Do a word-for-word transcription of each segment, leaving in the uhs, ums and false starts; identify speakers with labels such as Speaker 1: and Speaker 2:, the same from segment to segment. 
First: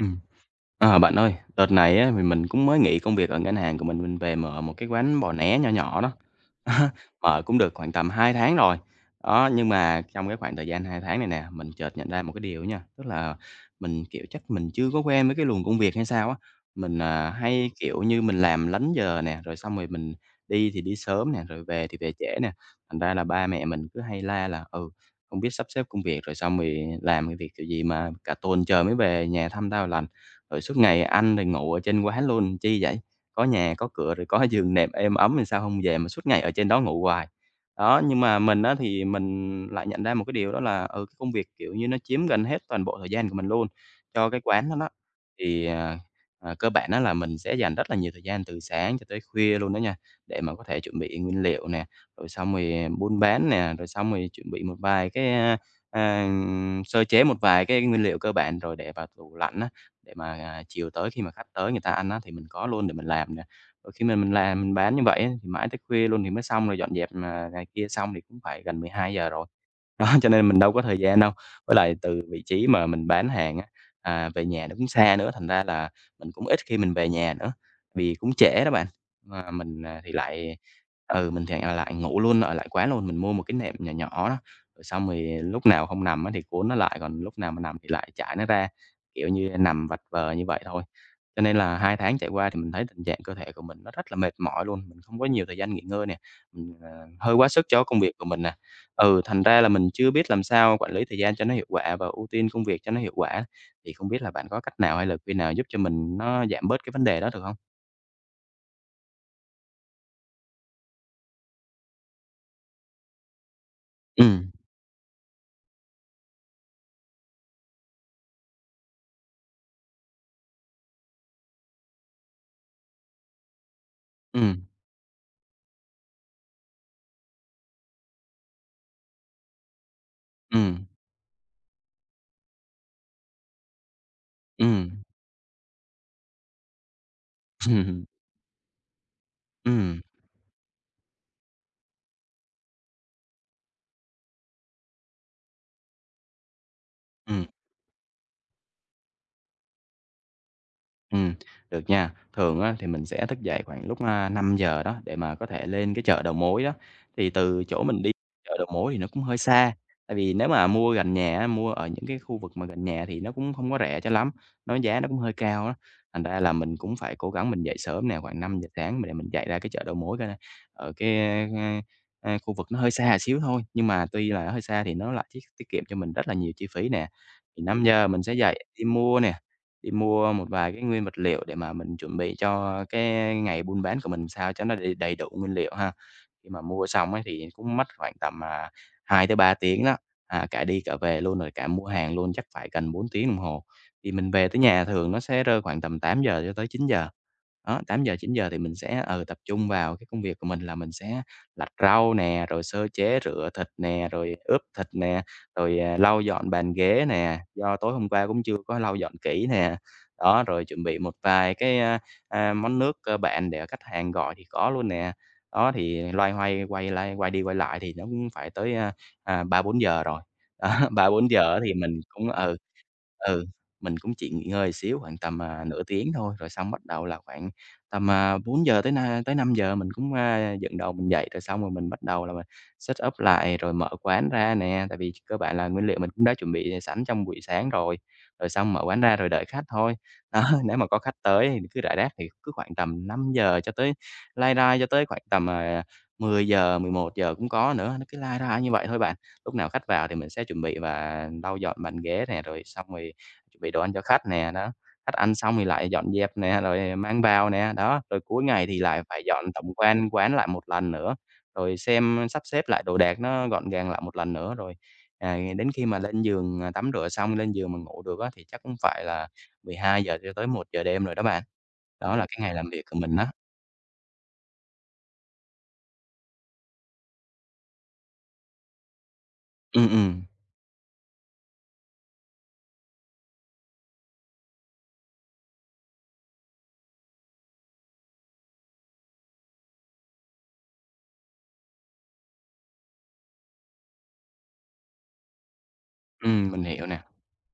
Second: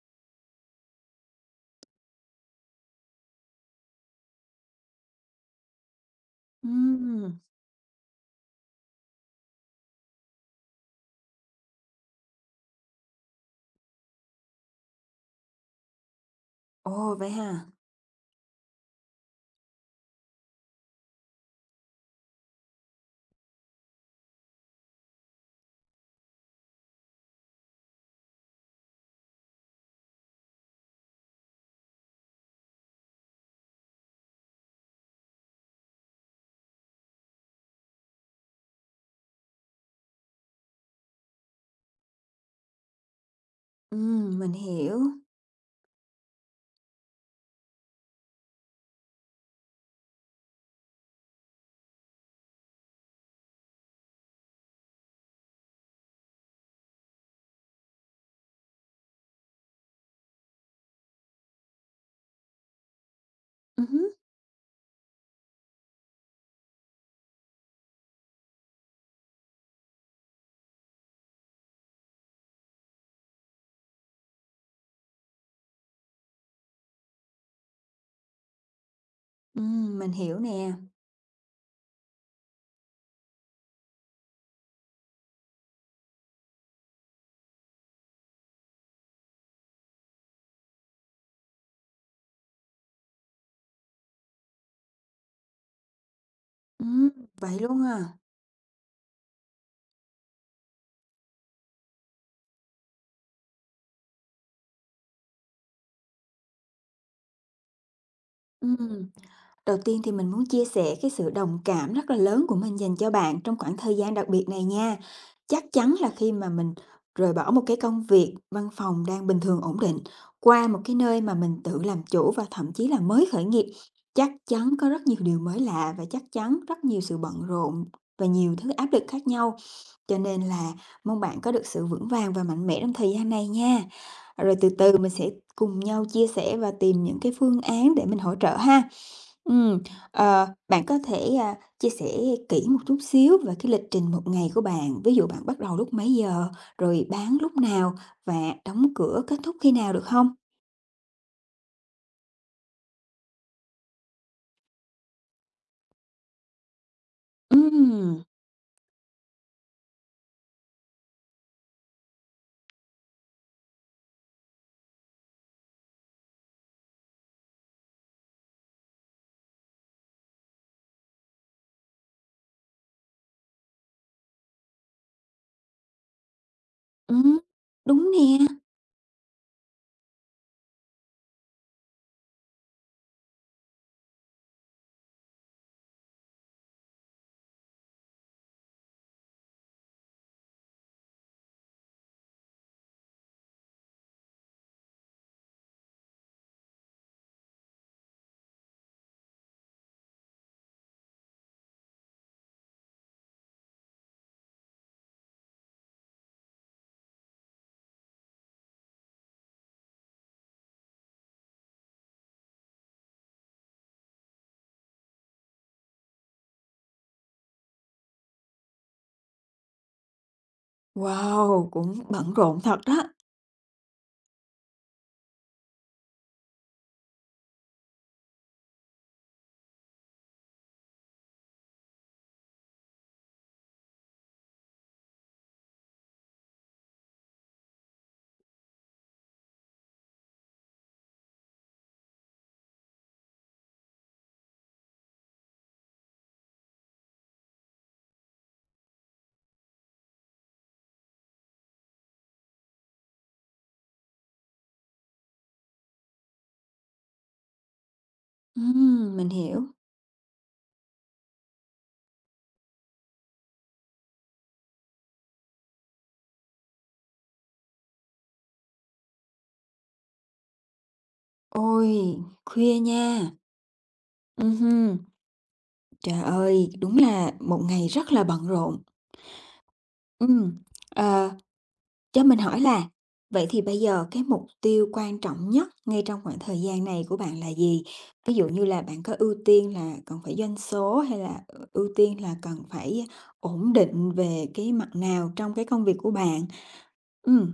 Speaker 1: Ừm. À, bạn ơi, đợt này á, thì mình cũng mới nghỉ công việc ở ngân hàng của mình, mình về mở một cái quán bò né nhỏ nhỏ đó.
Speaker 2: Ừm,
Speaker 1: Mở cũng được khoảng tầm hai tháng rồi. Đó, nhưng mà trong cái khoảng thời gian hai tháng này nè, mình chợt nhận ra một cái điều nha, tức là mình, kiểu, chắc mình chưa có quen với cái luồng công việc hay sao á. Mình,
Speaker 2: ồ,
Speaker 1: à,
Speaker 2: vậy hả?
Speaker 1: hay, kiểu như, mình làm lấn giờ nè, rồi xong rồi mình đi thì đi sớm nè, rồi về thì về trễ nè, thành ra là ba mẹ mình cứ hay la là "Ừ, không biết sắp xếp công việc rồi xong rồi làm cái việc kiểu gì mà cả tuần trời mới về nhà thăm tao lành, rồi suốt ngày ăn rồi ngủ ở trên quá luôn, chi vậy? Có nhà, có cửa rồi có giường nệm êm ấm thì sao không về mà suốt ngày ở trên đó ngủ hoài. Đó, nhưng mà mình á thì mình lại nhận ra một cái điều đó là, ừ, cái công việc, kiểu như, nó chiếm gần hết toàn bộ thời gian của mình luôn, cho
Speaker 2: Ừm,
Speaker 1: cái
Speaker 2: mình
Speaker 1: quán đó đó.
Speaker 2: hiểu.
Speaker 1: Thì, à, à, cơ bản đó là mình sẽ dành rất là nhiều thời gian từ sáng cho tới khuya luôn đó nha, để mà có thể chuẩn bị nguyên liệu nè, rồi xong rồi buôn bán nè, rồi xong rồi chuẩn bị một vài cái, a, à, sơ chế một vài cái nguyên liệu cơ bản rồi để vào tủ lạnh á, để mà, à, chiều tới khi mà khách tới người ta ăn á thì mình có luôn để mình làm nè.
Speaker 2: Ừm
Speaker 1: Rồi khi
Speaker 2: hứm,
Speaker 1: mình mình làm mình bán như vậy á thì mãi tới khuya luôn thì mới xong, rồi dọn dẹp mà này kia xong thì cũng phải gần mười hai giờ rồi. Đó, cho nên mình đâu có thời gian đâu. Với lại từ vị trí mà mình bán hàng á, à, về nhà nó cũng xa nữa, thành ra là mình cũng ít khi mình về nhà nữa, vì cũng trễ đó bạn. Mà mình,
Speaker 2: ừm,
Speaker 1: à,
Speaker 2: mình
Speaker 1: thì
Speaker 2: hiểu
Speaker 1: lại
Speaker 2: nè.
Speaker 1: Ừ, mình thì, à, lại ngủ luôn, ở lại quán luôn. Mình mua một cái nệm nhỏ nhỏ đó, rồi xong rồi lúc nào không nằm á thì cuốn nó lại, còn lúc nào mà nằm thì lại trải nó ra, kiểu như, nằm vật vờ như vậy thôi. Cho nên là hai tháng chạy qua thì mình thấy tình trạng cơ thể của mình nó rất là mệt mỏi luôn, mình không có nhiều thời gian nghỉ ngơi nè, mình, ờ,
Speaker 2: Ừm,
Speaker 1: hơi quá
Speaker 2: vậy
Speaker 1: sức
Speaker 2: luôn
Speaker 1: cho công
Speaker 2: à.
Speaker 1: việc của mình nè. Ừ, thành ra là mình chưa biết làm sao quản lý thời gian cho nó hiệu quả và ưu tiên công việc cho nó hiệu quả. Thì không biết là bạn có cách nào hay lời khuyên nào giúp cho mình nó giảm bớt cái vấn đề đó được hông?
Speaker 2: Ừm. Đầu tiên thì mình muốn chia sẻ cái sự đồng cảm rất là lớn của mình dành cho bạn trong khoảng thời gian đặc biệt
Speaker 1: Ừm,
Speaker 2: này nha. Chắc chắn là khi mà mình rời bỏ một cái công việc văn phòng đang bình thường ổn định qua một cái nơi mà mình tự làm chủ và thậm chí là mới khởi nghiệp, chắc
Speaker 1: ừm,
Speaker 2: chắn có rất nhiều điều mới lạ và chắc chắn rất nhiều sự bận rộn và nhiều thứ áp lực khác nhau. Cho nên là
Speaker 1: ừm,
Speaker 2: mong bạn có được sự vững vàng và mạnh mẽ trong thời gian này nha. Rồi từ
Speaker 1: ừm.
Speaker 2: từ mình sẽ cùng nhau chia sẻ và tìm những cái phương án để mình hỗ trợ ha. Ừm,
Speaker 1: Ừm,
Speaker 2: ờ, bạn có thể, à, chia sẻ kỹ một chút xíu về cái lịch trình một ngày của bạn, ví dụ bạn bắt đầu lúc mấy giờ, rồi bán
Speaker 1: ừm,
Speaker 2: lúc nào và đóng cửa kết thúc khi nào được không?
Speaker 1: ừm, được nha. Thường á thì mình sẽ thức dậy khoảng lúc, à, năm giờ đó để mà có thể lên cái chợ đầu mối đó. Thì từ chỗ mình đi
Speaker 2: Ừm,
Speaker 1: chợ đầu mối thì nó cũng hơi xa, tại vì nếu mà mua gần nhà á, mua ở những cái khu vực mà gần nhà thì nó cũng không có rẻ cho lắm, nó giá nó cũng hơi cao á. Thành ra là mình cũng phải cố gắng mình dậy sớm nè, khoảng năm giờ sáng để mình dậy ra cái chợ đầu mối coi ở cái, a, a, khu vực nó hơi xa xíu thôi, nhưng mà tuy là hơi xa thì nó lại tiết tiết kiệm cho mình rất là nhiều chi phí nè.
Speaker 2: ừm,
Speaker 1: Thì năm giờ
Speaker 2: đúng
Speaker 1: mình sẽ
Speaker 2: nè.
Speaker 1: dậy đi mua nè, đi mua một vài cái nguyên vật liệu để mà mình chuẩn bị cho cái ngày buôn bán của mình sao cho nó đầy đầy đủ nguyên liệu ha. Khi mà mua xong ấy thì cũng mất khoảng tầm, à, hai tới ba tiếng đó, à, cả đi cả về luôn, rồi cả mua hàng luôn chắc phải gần bốn tiếng đồng hồ. Thì mình về tới nhà thường nó sẽ rơi khoảng tầm tám giờ cho tới chín giờ. Đó, tám giờ chín giờ thì mình sẽ, ừ, tập trung vào cái công việc của mình là mình sẽ lặt rau nè, rồi sơ chế rửa thịt nè, rồi ướp thịt nè, rồi, à, lau dọn bàn ghế nè, do tối hôm qua cũng chưa có lau dọn kỹ nè. Đó, rồi chuẩn bị một vài cái, a, a, món nước cơ bản để khách hàng gọi thì có luôn nè. Đó, thì loay hoay quay lại quay đi quay lại thì nó cũng phải tới, a, à, ba giờ-4:00 giờ rồi. Đó, ba giờ-bốn giờ á
Speaker 2: Wow,
Speaker 1: thì mình
Speaker 2: cũng
Speaker 1: cũng
Speaker 2: bận
Speaker 1: ừ,
Speaker 2: rộn thật đó.
Speaker 1: ừ, mình cũng chỉ nghỉ ngơi xíu khoảng tầm, à, nửa tiếng thôi, rồi xong bắt đầu là khoảng tầm, à, bốn giờ tới na tới năm giờ mình cũng, a, dựng đầu mình dậy, rồi xong rồi mình bắt đầu là mình set up lại rồi mở quán ra nè, tại vì cơ bản là nguyên liệu mình cũng đã chuẩn bị sẵn trong buổi sáng rồi, rồi xong mở quán ra rồi đợi khách thôi. Đó, nếu mà có khách tới thì cứ rải rác thì cứ khoảng tầm năm giờ cho tới lai rai cho tới khoảng tầm, à, mười giờ, mười một giờ cũng có nữa, nó cứ lai rai như vậy thôi bạn. Lúc nào khách vào thì mình sẽ chuẩn bị và lau dọn bàn ghế nè, rồi xong rồi chuẩn bị đồ ăn cho khách nè, đó. Khách ăn xong thì lại dọn dẹp nè, rồi mang vào nè, đó. Rồi cuối ngày thì lại
Speaker 2: Ừm,
Speaker 1: phải
Speaker 2: mình
Speaker 1: dọn
Speaker 2: hiểu.
Speaker 1: tổng quan quán lại một lần nữa, rồi xem sắp xếp lại đồ đạc nó gọn gàng lại một lần nữa, rồi, à, đến khi mà lên giường, à, tắm rửa xong lên giường mà ngủ được á thì chắc cũng phải là mười hai giờ cho tới một giờ đêm rồi đó bạn.
Speaker 2: Ôi,
Speaker 1: Đó là cái ngày làm
Speaker 2: khuya
Speaker 1: việc của
Speaker 2: nha.
Speaker 1: mình á.
Speaker 2: Ừm hưm, trời ơi, đúng là một ngày rất là bận rộn.
Speaker 1: Ừm, ừm.
Speaker 2: Ừm, ờ Cho mình hỏi là vậy thì bây giờ cái mục tiêu quan trọng nhất ngay trong khoảng thời gian này của bạn là gì? Ví dụ như là bạn có ưu tiên là cần phải doanh số hay là ờ, ưu tiên là cần phải ổn định về cái mặt nào trong cái công việc của bạn?
Speaker 1: Ừm, mình hiểu nè.
Speaker 2: Ừ,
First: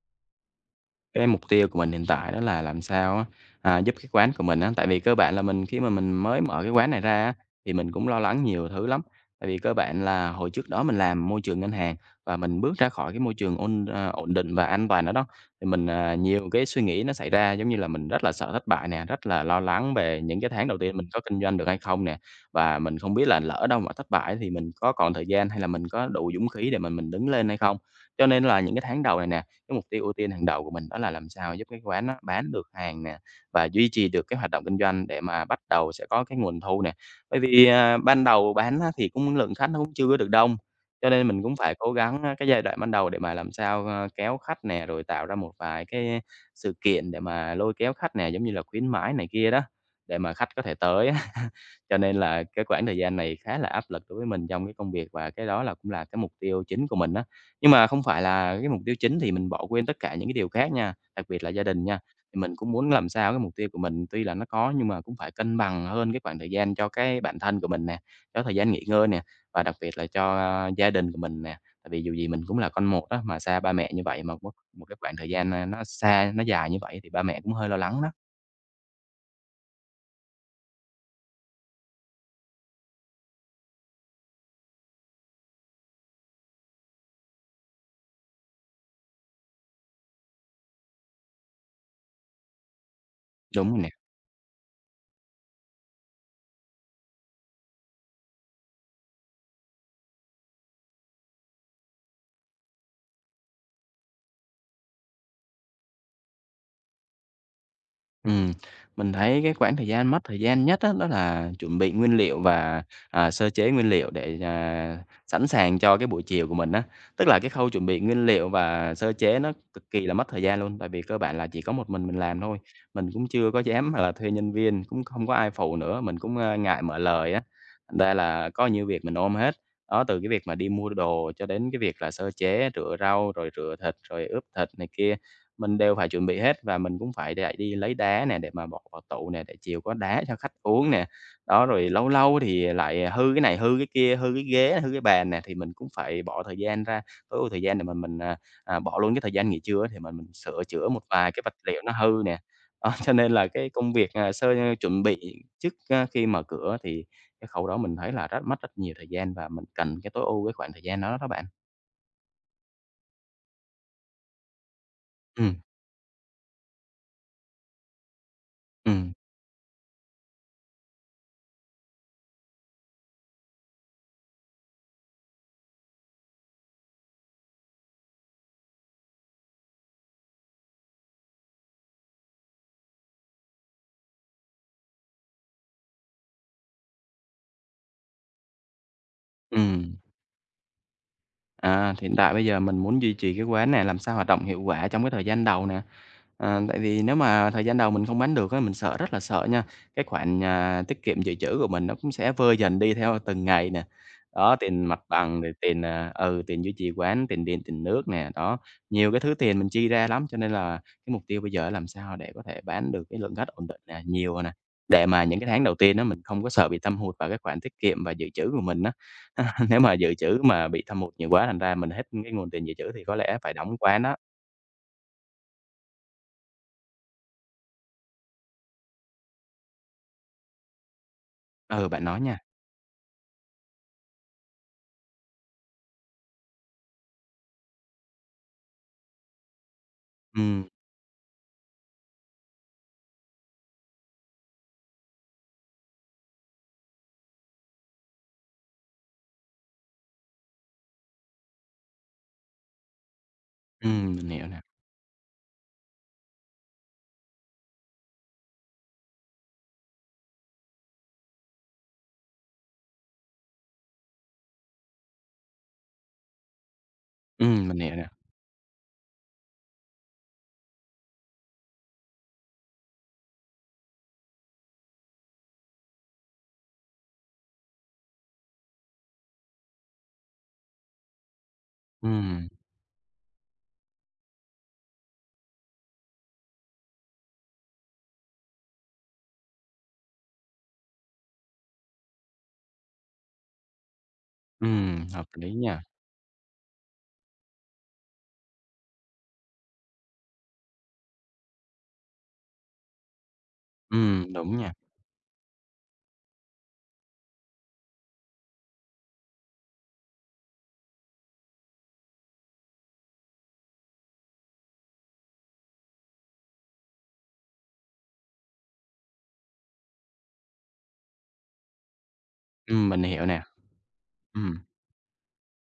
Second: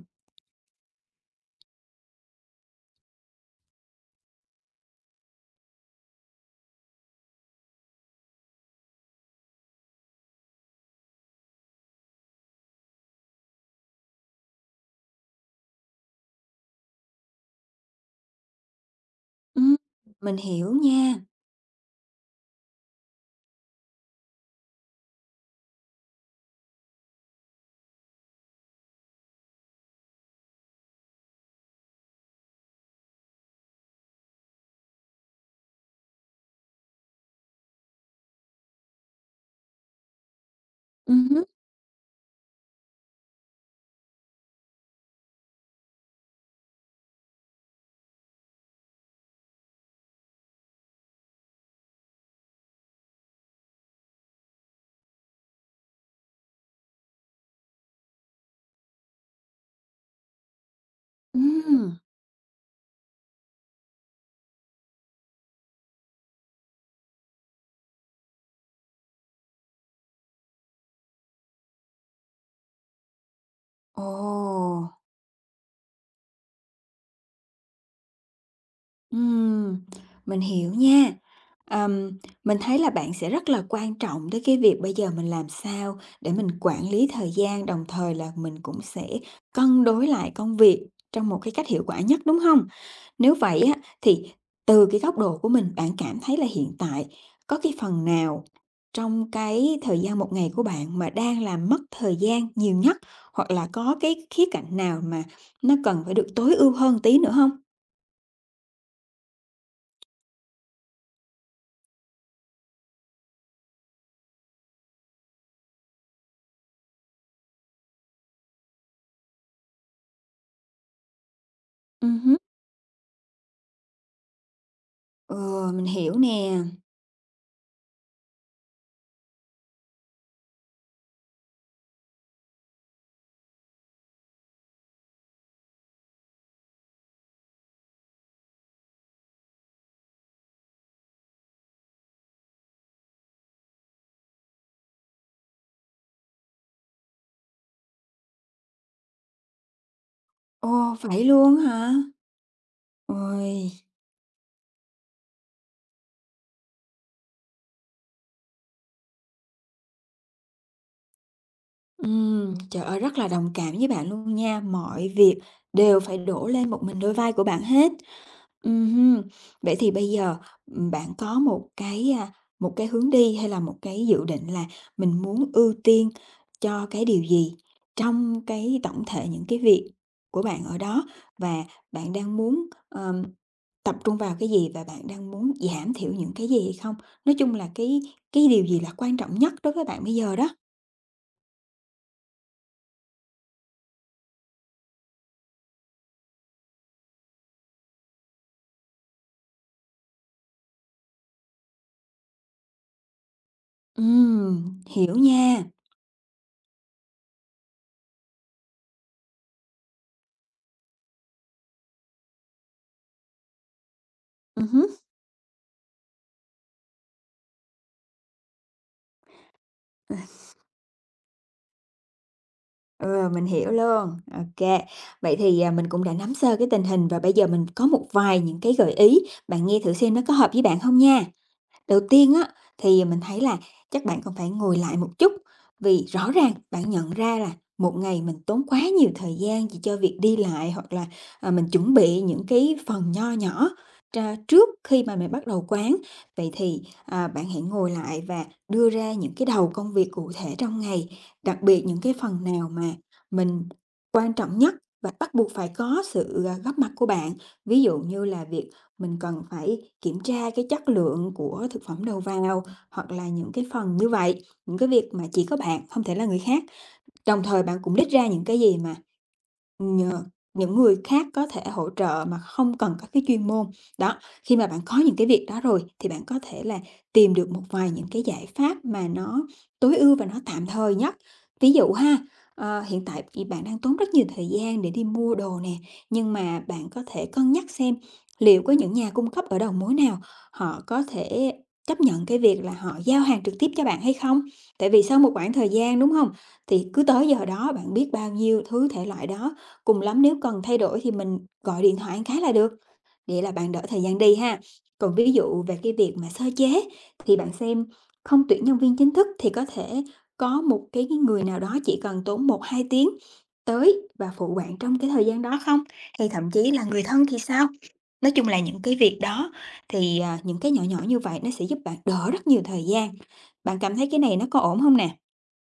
Speaker 1: Cái mục tiêu của mình hiện tại đó là làm sao á, à, giúp cái quán của mình á tại vì cơ bản là mình khi mà mình mới mở cái quán này ra á, thì mình cũng lo lắng nhiều thứ lắm. Tại vì cơ bản là hồi trước đó mình làm môi trường ngân hàng và mình bước ra khỏi cái môi trường ổn ờ, ổn định và an toàn đó đó, thì mình, à, nhiều cái suy nghĩ nó xảy ra, giống như là, mình rất là sợ thất bại nè, rất là
Speaker 2: ừ,
Speaker 1: lo lắng về
Speaker 2: mình
Speaker 1: những cái tháng
Speaker 2: hiểu
Speaker 1: đầu tiên mình
Speaker 2: nha.
Speaker 1: có kinh doanh được hay không nè. Và mình không biết là lỡ đâu mà thất bại thì mình có còn thời gian hay là mình có đủ dũng khí để mà mình đứng lên hay không. Cho nên là những cái tháng đầu này nè, cái mục tiêu ưu tiên hàng đầu của mình đó là làm sao giúp cái quán nó bán được hàng nè, và duy trì được cái hoạt động kinh doanh để mà bắt đầu sẽ có cái nguồn thu nè. Bởi vì, à, ban đầu bán á thì cũng lượng khách nó cũng chưa có được đông, cho nên mình
Speaker 2: Ừ,
Speaker 1: cũng phải cố gắng, a, cái giai đoạn ban đầu để mà làm sao, ơ, kéo khách nè, rồi tạo ra một vài cái sự kiện để mà lôi kéo khách nè, giống như là khuyến mãi này kia đó, để mà khách có thể tới á. Cho nên là cái quãng thời gian này khá là áp lực đối với mình trong cái công việc và cái đó là cũng là cái mục tiêu chính của mình á. Nhưng mà không phải là cái mục tiêu chính thì mình bỏ quên tất cả những cái điều khác nha, đặc biệt là gia đình
Speaker 2: ừ.
Speaker 1: nha. Thì mình cũng muốn làm sao cái mục tiêu của mình tuy là nó có nhưng mà cũng phải cân bằng hơn cái khoảng thời gian cho cái bản thân của mình nè, cho thời gian nghỉ ngơi nè, và đặc biệt là cho, a, gia đình của mình nè. Tại vì dù gì mình cũng là con một đó mà xa ba mẹ như
Speaker 2: Ồ.
Speaker 1: vậy mà mất một cái khoảng thời gian, a, nó xa, nó dài như vậy thì ba mẹ cũng hơi lo lắng đó.
Speaker 2: Ừm, mình hiểu nha. Ờm, mình thấy là bạn sẽ rất là quan trọng tới cái việc bây giờ mình làm sao để mình quản lý thời gian, đồng thời là mình cũng sẽ cân đối lại công việc trong một cái cách hiệu quả nhất, đúng không? Nếu vậy
Speaker 1: Đúng
Speaker 2: á,
Speaker 1: rồi nè.
Speaker 2: thì từ cái góc độ của mình, bạn cảm thấy là hiện tại có cái phần nào trong cái thời gian một ngày của bạn mà đang làm mất thời gian nhiều nhất, hoặc là có cái khía cạnh nào mà nó cần phải được tối ưu hơn tí nữa không?
Speaker 1: Ừm, mình thấy cái quãng thời gian mất thời gian nhất á, đó là chuẩn bị nguyên liệu và, à, sơ chế nguyên liệu để, à, sẵn sàng cho cái buổi chiều của mình á. Tức là cái khâu chuẩn bị nguyên liệu và sơ chế nó cực kỳ là mất thời gian luôn, tại vì cơ bản là chỉ có một mình mình
Speaker 2: Ừm.
Speaker 1: làm thôi. Mình cũng chưa có dám là thuê nhân viên, cũng không có ai
Speaker 2: Ờ,
Speaker 1: phụ
Speaker 2: mình
Speaker 1: nữa,
Speaker 2: hiểu
Speaker 1: mình cũng, a,
Speaker 2: nè.
Speaker 1: ngại mở lời á, thành ra là có nhiều việc mình ôm hết. Đó, từ cái việc mà đi mua đồ cho đến cái việc là sơ chế, rửa rau, rồi rửa thịt, rồi ướp thịt này kia. Mình đều phải chuẩn bị hết và mình cũng phải lại đi lấy đá nè, để mà bỏ vào tủ nè, để chiều có đá cho khách uống nè. Đó, rồi lâu lâu thì lại hư cái này, hư cái kia, hư cái ghế, hư cái bàn nè, thì mình cũng phải bỏ thời gian ra, tối ưu thời gian để mà mình, à, à, bỏ luôn cái thời gian nghỉ trưa á, thì mà mình sửa chữa
Speaker 2: Ồ,
Speaker 1: một
Speaker 2: vậy
Speaker 1: vài cái vật
Speaker 2: luôn
Speaker 1: liệu
Speaker 2: hả?
Speaker 1: nó hư nè. Đó, cho nên là
Speaker 2: Ôi,
Speaker 1: cái công việc, à, sơ ờ, chuẩn bị trước, a, khi mở cửa thì cái khâu đó mình thấy là rất mất rất nhiều thời gian và mình cần cái tối ưu cái khoảng thời gian đó đó bạn.
Speaker 2: ừm, trời ơi rất là đồng cảm với bạn luôn nha, mọi việc
Speaker 1: Ừ,
Speaker 2: đều phải đổ lên một mình đôi vai của bạn hết.
Speaker 1: ừ,
Speaker 2: Ừm. Vậy thì bây giờ, ừm, bạn có một cái, a, một cái hướng đi hay là một cái dự định là mình muốn ưu tiên cho cái điều gì trong cái tổng thể những cái việc của bạn ở đó? Và bạn đang muốn, ờ Tập trung vào cái gì và bạn đang muốn giảm thiểu những cái gì không? Nói chung là cái cái điều gì là quan trọng nhất đối với
Speaker 1: ừm.
Speaker 2: bạn bây giờ đó?
Speaker 1: À, hiện tại bây giờ mình muốn duy trì cái quán này làm sao hoạt động hiệu quả trong cái thời gian đầu nè. À, tại vì nếu mà thời gian đầu mình không bán được á, mình sợ rất là sợ nha. Cái khoản, à, tiết kiệm dự trữ của mình nó cũng sẽ vơi dần đi theo từng ngày nè. Đó,
Speaker 2: Ừm,
Speaker 1: tiền mặt
Speaker 2: hiểu
Speaker 1: bằng rồi
Speaker 2: nha.
Speaker 1: tiền, à, ừ, tiền duy trì quán, tiền điện, tiền nước nè, đó, nhiều cái thứ tiền mình chi ra lắm, cho nên là cái mục tiêu bây giờ là làm sao để có thể bán được cái lượng khách ổn định nè, nhiều nè,
Speaker 2: Ừm hứm.
Speaker 1: để mà những cái tháng đầu tiên đó mình không có sợ bị thâm hụt vào cái khoản tiết kiệm và dự trữ của mình á. Nếu mà dự trữ mà bị thâm hụt nhiều quá thành ra mình hết cái nguồn tiền dự trữ thì có
Speaker 2: Ừ,
Speaker 1: lẽ
Speaker 2: mình
Speaker 1: phải
Speaker 2: hiểu
Speaker 1: đóng quán
Speaker 2: luôn.
Speaker 1: đó.
Speaker 2: OK. Vậy thì, à, mình cũng đã nắm sơ cái tình hình và bây giờ mình có một vài những cái gợi ý, bạn nghe thử xem nó có hợp với bạn không nha.
Speaker 1: Ừ,
Speaker 2: Đầu
Speaker 1: bạn nói
Speaker 2: tiên
Speaker 1: nha.
Speaker 2: á, thì mình thấy là chắc bạn cần phải ngồi lại một chút, vì rõ ràng bạn nhận ra là một ngày mình tốn quá nhiều thời gian chỉ cho việc đi
Speaker 1: Ừm,
Speaker 2: lại hoặc là, à, mình chuẩn bị những cái phần nho nhỏ tra trước khi mà mình bắt đầu quán. Vậy thì, à, bạn hãy ngồi lại và đưa ra những cái đầu công việc cụ thể trong ngày, đặc biệt những cái phần nào mà mình
Speaker 1: ừm, mình
Speaker 2: quan
Speaker 1: hiểu
Speaker 2: trọng
Speaker 1: nè.
Speaker 2: nhất và bắt buộc phải có sự, à, góp mặt của bạn. Ví dụ như là việc mình cần phải kiểm tra cái chất lượng của thực phẩm đầu vào, hoặc là những cái phần như vậy, những cái việc mà chỉ có bạn, không thể là người khác. Đồng thời
Speaker 1: Ừm,
Speaker 2: bạn
Speaker 1: mình
Speaker 2: cũng
Speaker 1: hiểu nè.
Speaker 2: list ra những cái gì mà nhờ những người khác có thể hỗ trợ mà không cần có cái chuyên môn. Đó, khi mà bạn có những cái việc đó rồi thì bạn có thể là tìm được một vài những cái giải pháp mà nó tối ưu và nó tạm thời nhất. Ví dụ ha,
Speaker 1: Ừm,
Speaker 2: ờ, hiện tại thì bạn đang tốn rất nhiều thời gian để đi mua đồ nè, nhưng mà bạn có thể cân nhắc xem liệu có những nhà cung cấp ở đầu mối nào họ có thể chấp nhận cái việc là họ giao hàng trực tiếp cho bạn hay không? Tại vì
Speaker 1: ừm,
Speaker 2: sau
Speaker 1: hợp
Speaker 2: một khoảng
Speaker 1: lý
Speaker 2: thời
Speaker 1: nha.
Speaker 2: gian, đúng không? Thì cứ tới giờ đó bạn biết bao nhiêu thứ thể loại đó, cùng lắm nếu cần thay đổi thì mình gọi điện thoại một cái là được, vậy là bạn đỡ thời gian
Speaker 1: Ừm,
Speaker 2: đi
Speaker 1: đúng
Speaker 2: ha.
Speaker 1: nha.
Speaker 2: Còn ví dụ về cái việc mà sơ chế thì bạn xem không tuyển nhân viên chính thức thì có thể có một cái người nào đó chỉ cần tốn một hai tiếng tới và phụ bạn trong cái thời gian đó không? Hay thậm chí là người thân thì sao? Nói chung là những cái việc đó thì, à, những cái nhỏ nhỏ như vậy nó sẽ giúp bạn đỡ rất nhiều thời
Speaker 1: Ừm, mình
Speaker 2: gian.
Speaker 1: hiểu nè.
Speaker 2: Bạn cảm thấy cái này nó
Speaker 1: Ừm.
Speaker 2: có ổn không nè?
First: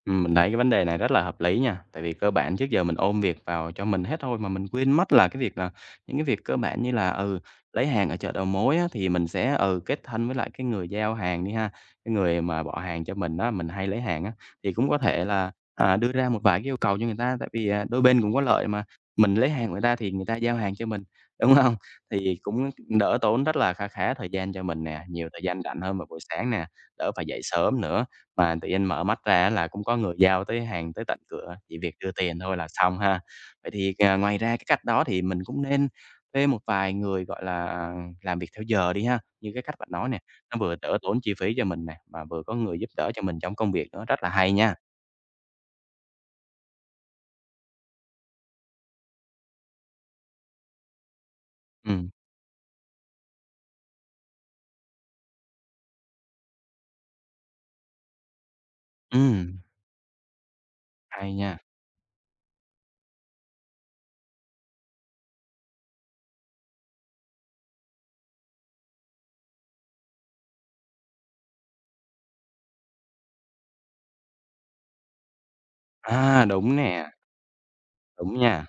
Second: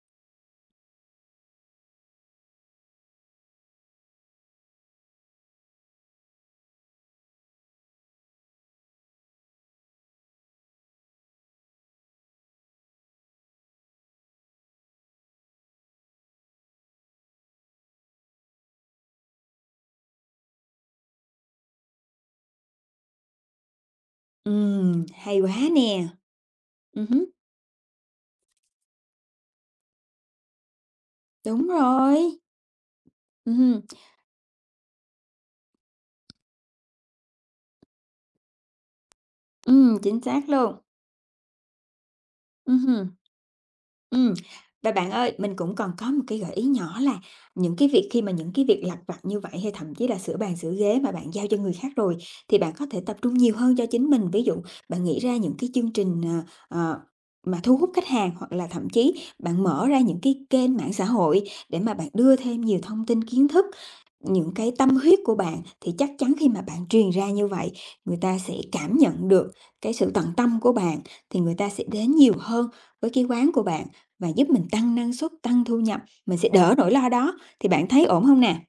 Speaker 1: Ừm, mình thấy cái vấn đề này rất là hợp lý nha, tại vì cơ bản trước giờ mình ôm việc vào cho mình hết thôi mà mình quên mất là cái việc là những cái việc cơ bản như là, ừ, lấy hàng ở chợ đầu mối á, thì mình sẽ, ừ, kết thân với lại cái người giao hàng đi ha, cái người mà bỏ hàng cho mình đó mình hay lấy hàng á, thì cũng có thể là, à, đưa ra một vài cái yêu cầu cho người ta, tại vì, à, đôi bên cũng có lợi mà, mình lấy hàng người ta thì người ta giao hàng cho mình, đúng không? Thì cũng đỡ tốn rất là khá khá thời gian cho mình
Speaker 2: Ừm,
Speaker 1: nè, nhiều
Speaker 2: hay
Speaker 1: thời
Speaker 2: quá
Speaker 1: gian rảnh hơn vào
Speaker 2: nè!
Speaker 1: buổi sáng nè, đỡ
Speaker 2: Ừm.
Speaker 1: phải dậy sớm nữa. Mà tự nhiên mở mắt ra là cũng có người giao tới hàng tới tận cửa,
Speaker 2: Đúng
Speaker 1: chỉ việc đưa
Speaker 2: rồi.
Speaker 1: tiền thôi là xong ha. Vậy
Speaker 2: Ừm,
Speaker 1: thì, à, ngoài ra cái cách đó thì mình cũng nên thuê một vài người, gọi là, à, làm việc theo giờ đi ha. Như cái cách bạn
Speaker 2: ừm,
Speaker 1: nói nè,
Speaker 2: chính xác
Speaker 1: nó
Speaker 2: luôn.
Speaker 1: vừa đỡ tốn chi phí cho mình nè, mà vừa có người giúp đỡ
Speaker 2: Ừm.
Speaker 1: cho mình trong công việc nữa, rất là
Speaker 2: Ừm,
Speaker 1: hay nha.
Speaker 2: và bạn ơi, mình cũng còn có một cái gợi ý nhỏ là những cái việc khi mà những cái việc lặt vặt như vậy hay thậm chí là sửa bàn sửa ghế mà bạn giao cho người khác
Speaker 1: Ừm,
Speaker 2: rồi thì bạn có thể tập trung nhiều hơn cho chính mình. Ví dụ bạn nghĩ ra những cái chương trình, ờ, ờ, mà thu hút khách hàng hoặc là thậm chí
Speaker 1: ừm,
Speaker 2: bạn mở ra những cái kênh mạng xã
Speaker 1: hay
Speaker 2: hội
Speaker 1: nha.
Speaker 2: để mà bạn đưa thêm nhiều thông tin kiến thức. Những cái tâm huyết của bạn thì chắc chắn khi mà bạn truyền ra như vậy, người ta sẽ cảm nhận được cái sự tận tâm của bạn, thì người ta sẽ đến nhiều hơn với cái quán của bạn. Và giúp mình tăng năng suất, tăng thu nhập, mình
Speaker 1: À,
Speaker 2: sẽ đỡ
Speaker 1: đúng
Speaker 2: nỗi
Speaker 1: nè,
Speaker 2: lo đó, thì bạn thấy ổn
Speaker 1: đúng
Speaker 2: không nè?
Speaker 1: nha.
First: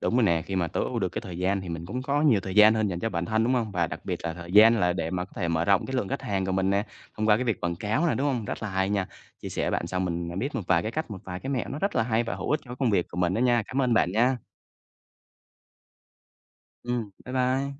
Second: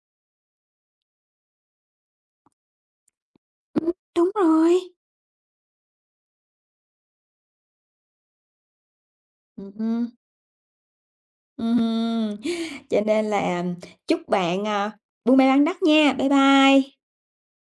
Speaker 1: Đúng rồi nè, khi mà tối ưu được cái thời gian thì mình cũng có nhiều thời gian hơn dành cho bản thân, đúng không? Và
Speaker 2: Ừm,
Speaker 1: đặc biệt
Speaker 2: đúng
Speaker 1: là thời
Speaker 2: rồi.
Speaker 1: gian là để mà có thể mở rộng cái lượng khách hàng của mình nè, thông qua cái việc quảng cáo nè, đúng không? Rất là hay nha. Chia sẻ bạn xong
Speaker 2: Ừm.
Speaker 1: mình, à, biết một vài cái cách, một vài cái mẹo nó rất là hay và
Speaker 2: Ừm.
Speaker 1: hữu ích cho công
Speaker 2: Cho
Speaker 1: việc của
Speaker 2: nên
Speaker 1: mình đó nha.
Speaker 2: là
Speaker 1: Cảm ơn bạn
Speaker 2: chúc
Speaker 1: nha.
Speaker 2: bạn, à, buôn may bán đắt nha. Bye bye.
Speaker 1: Ừm, bye bye.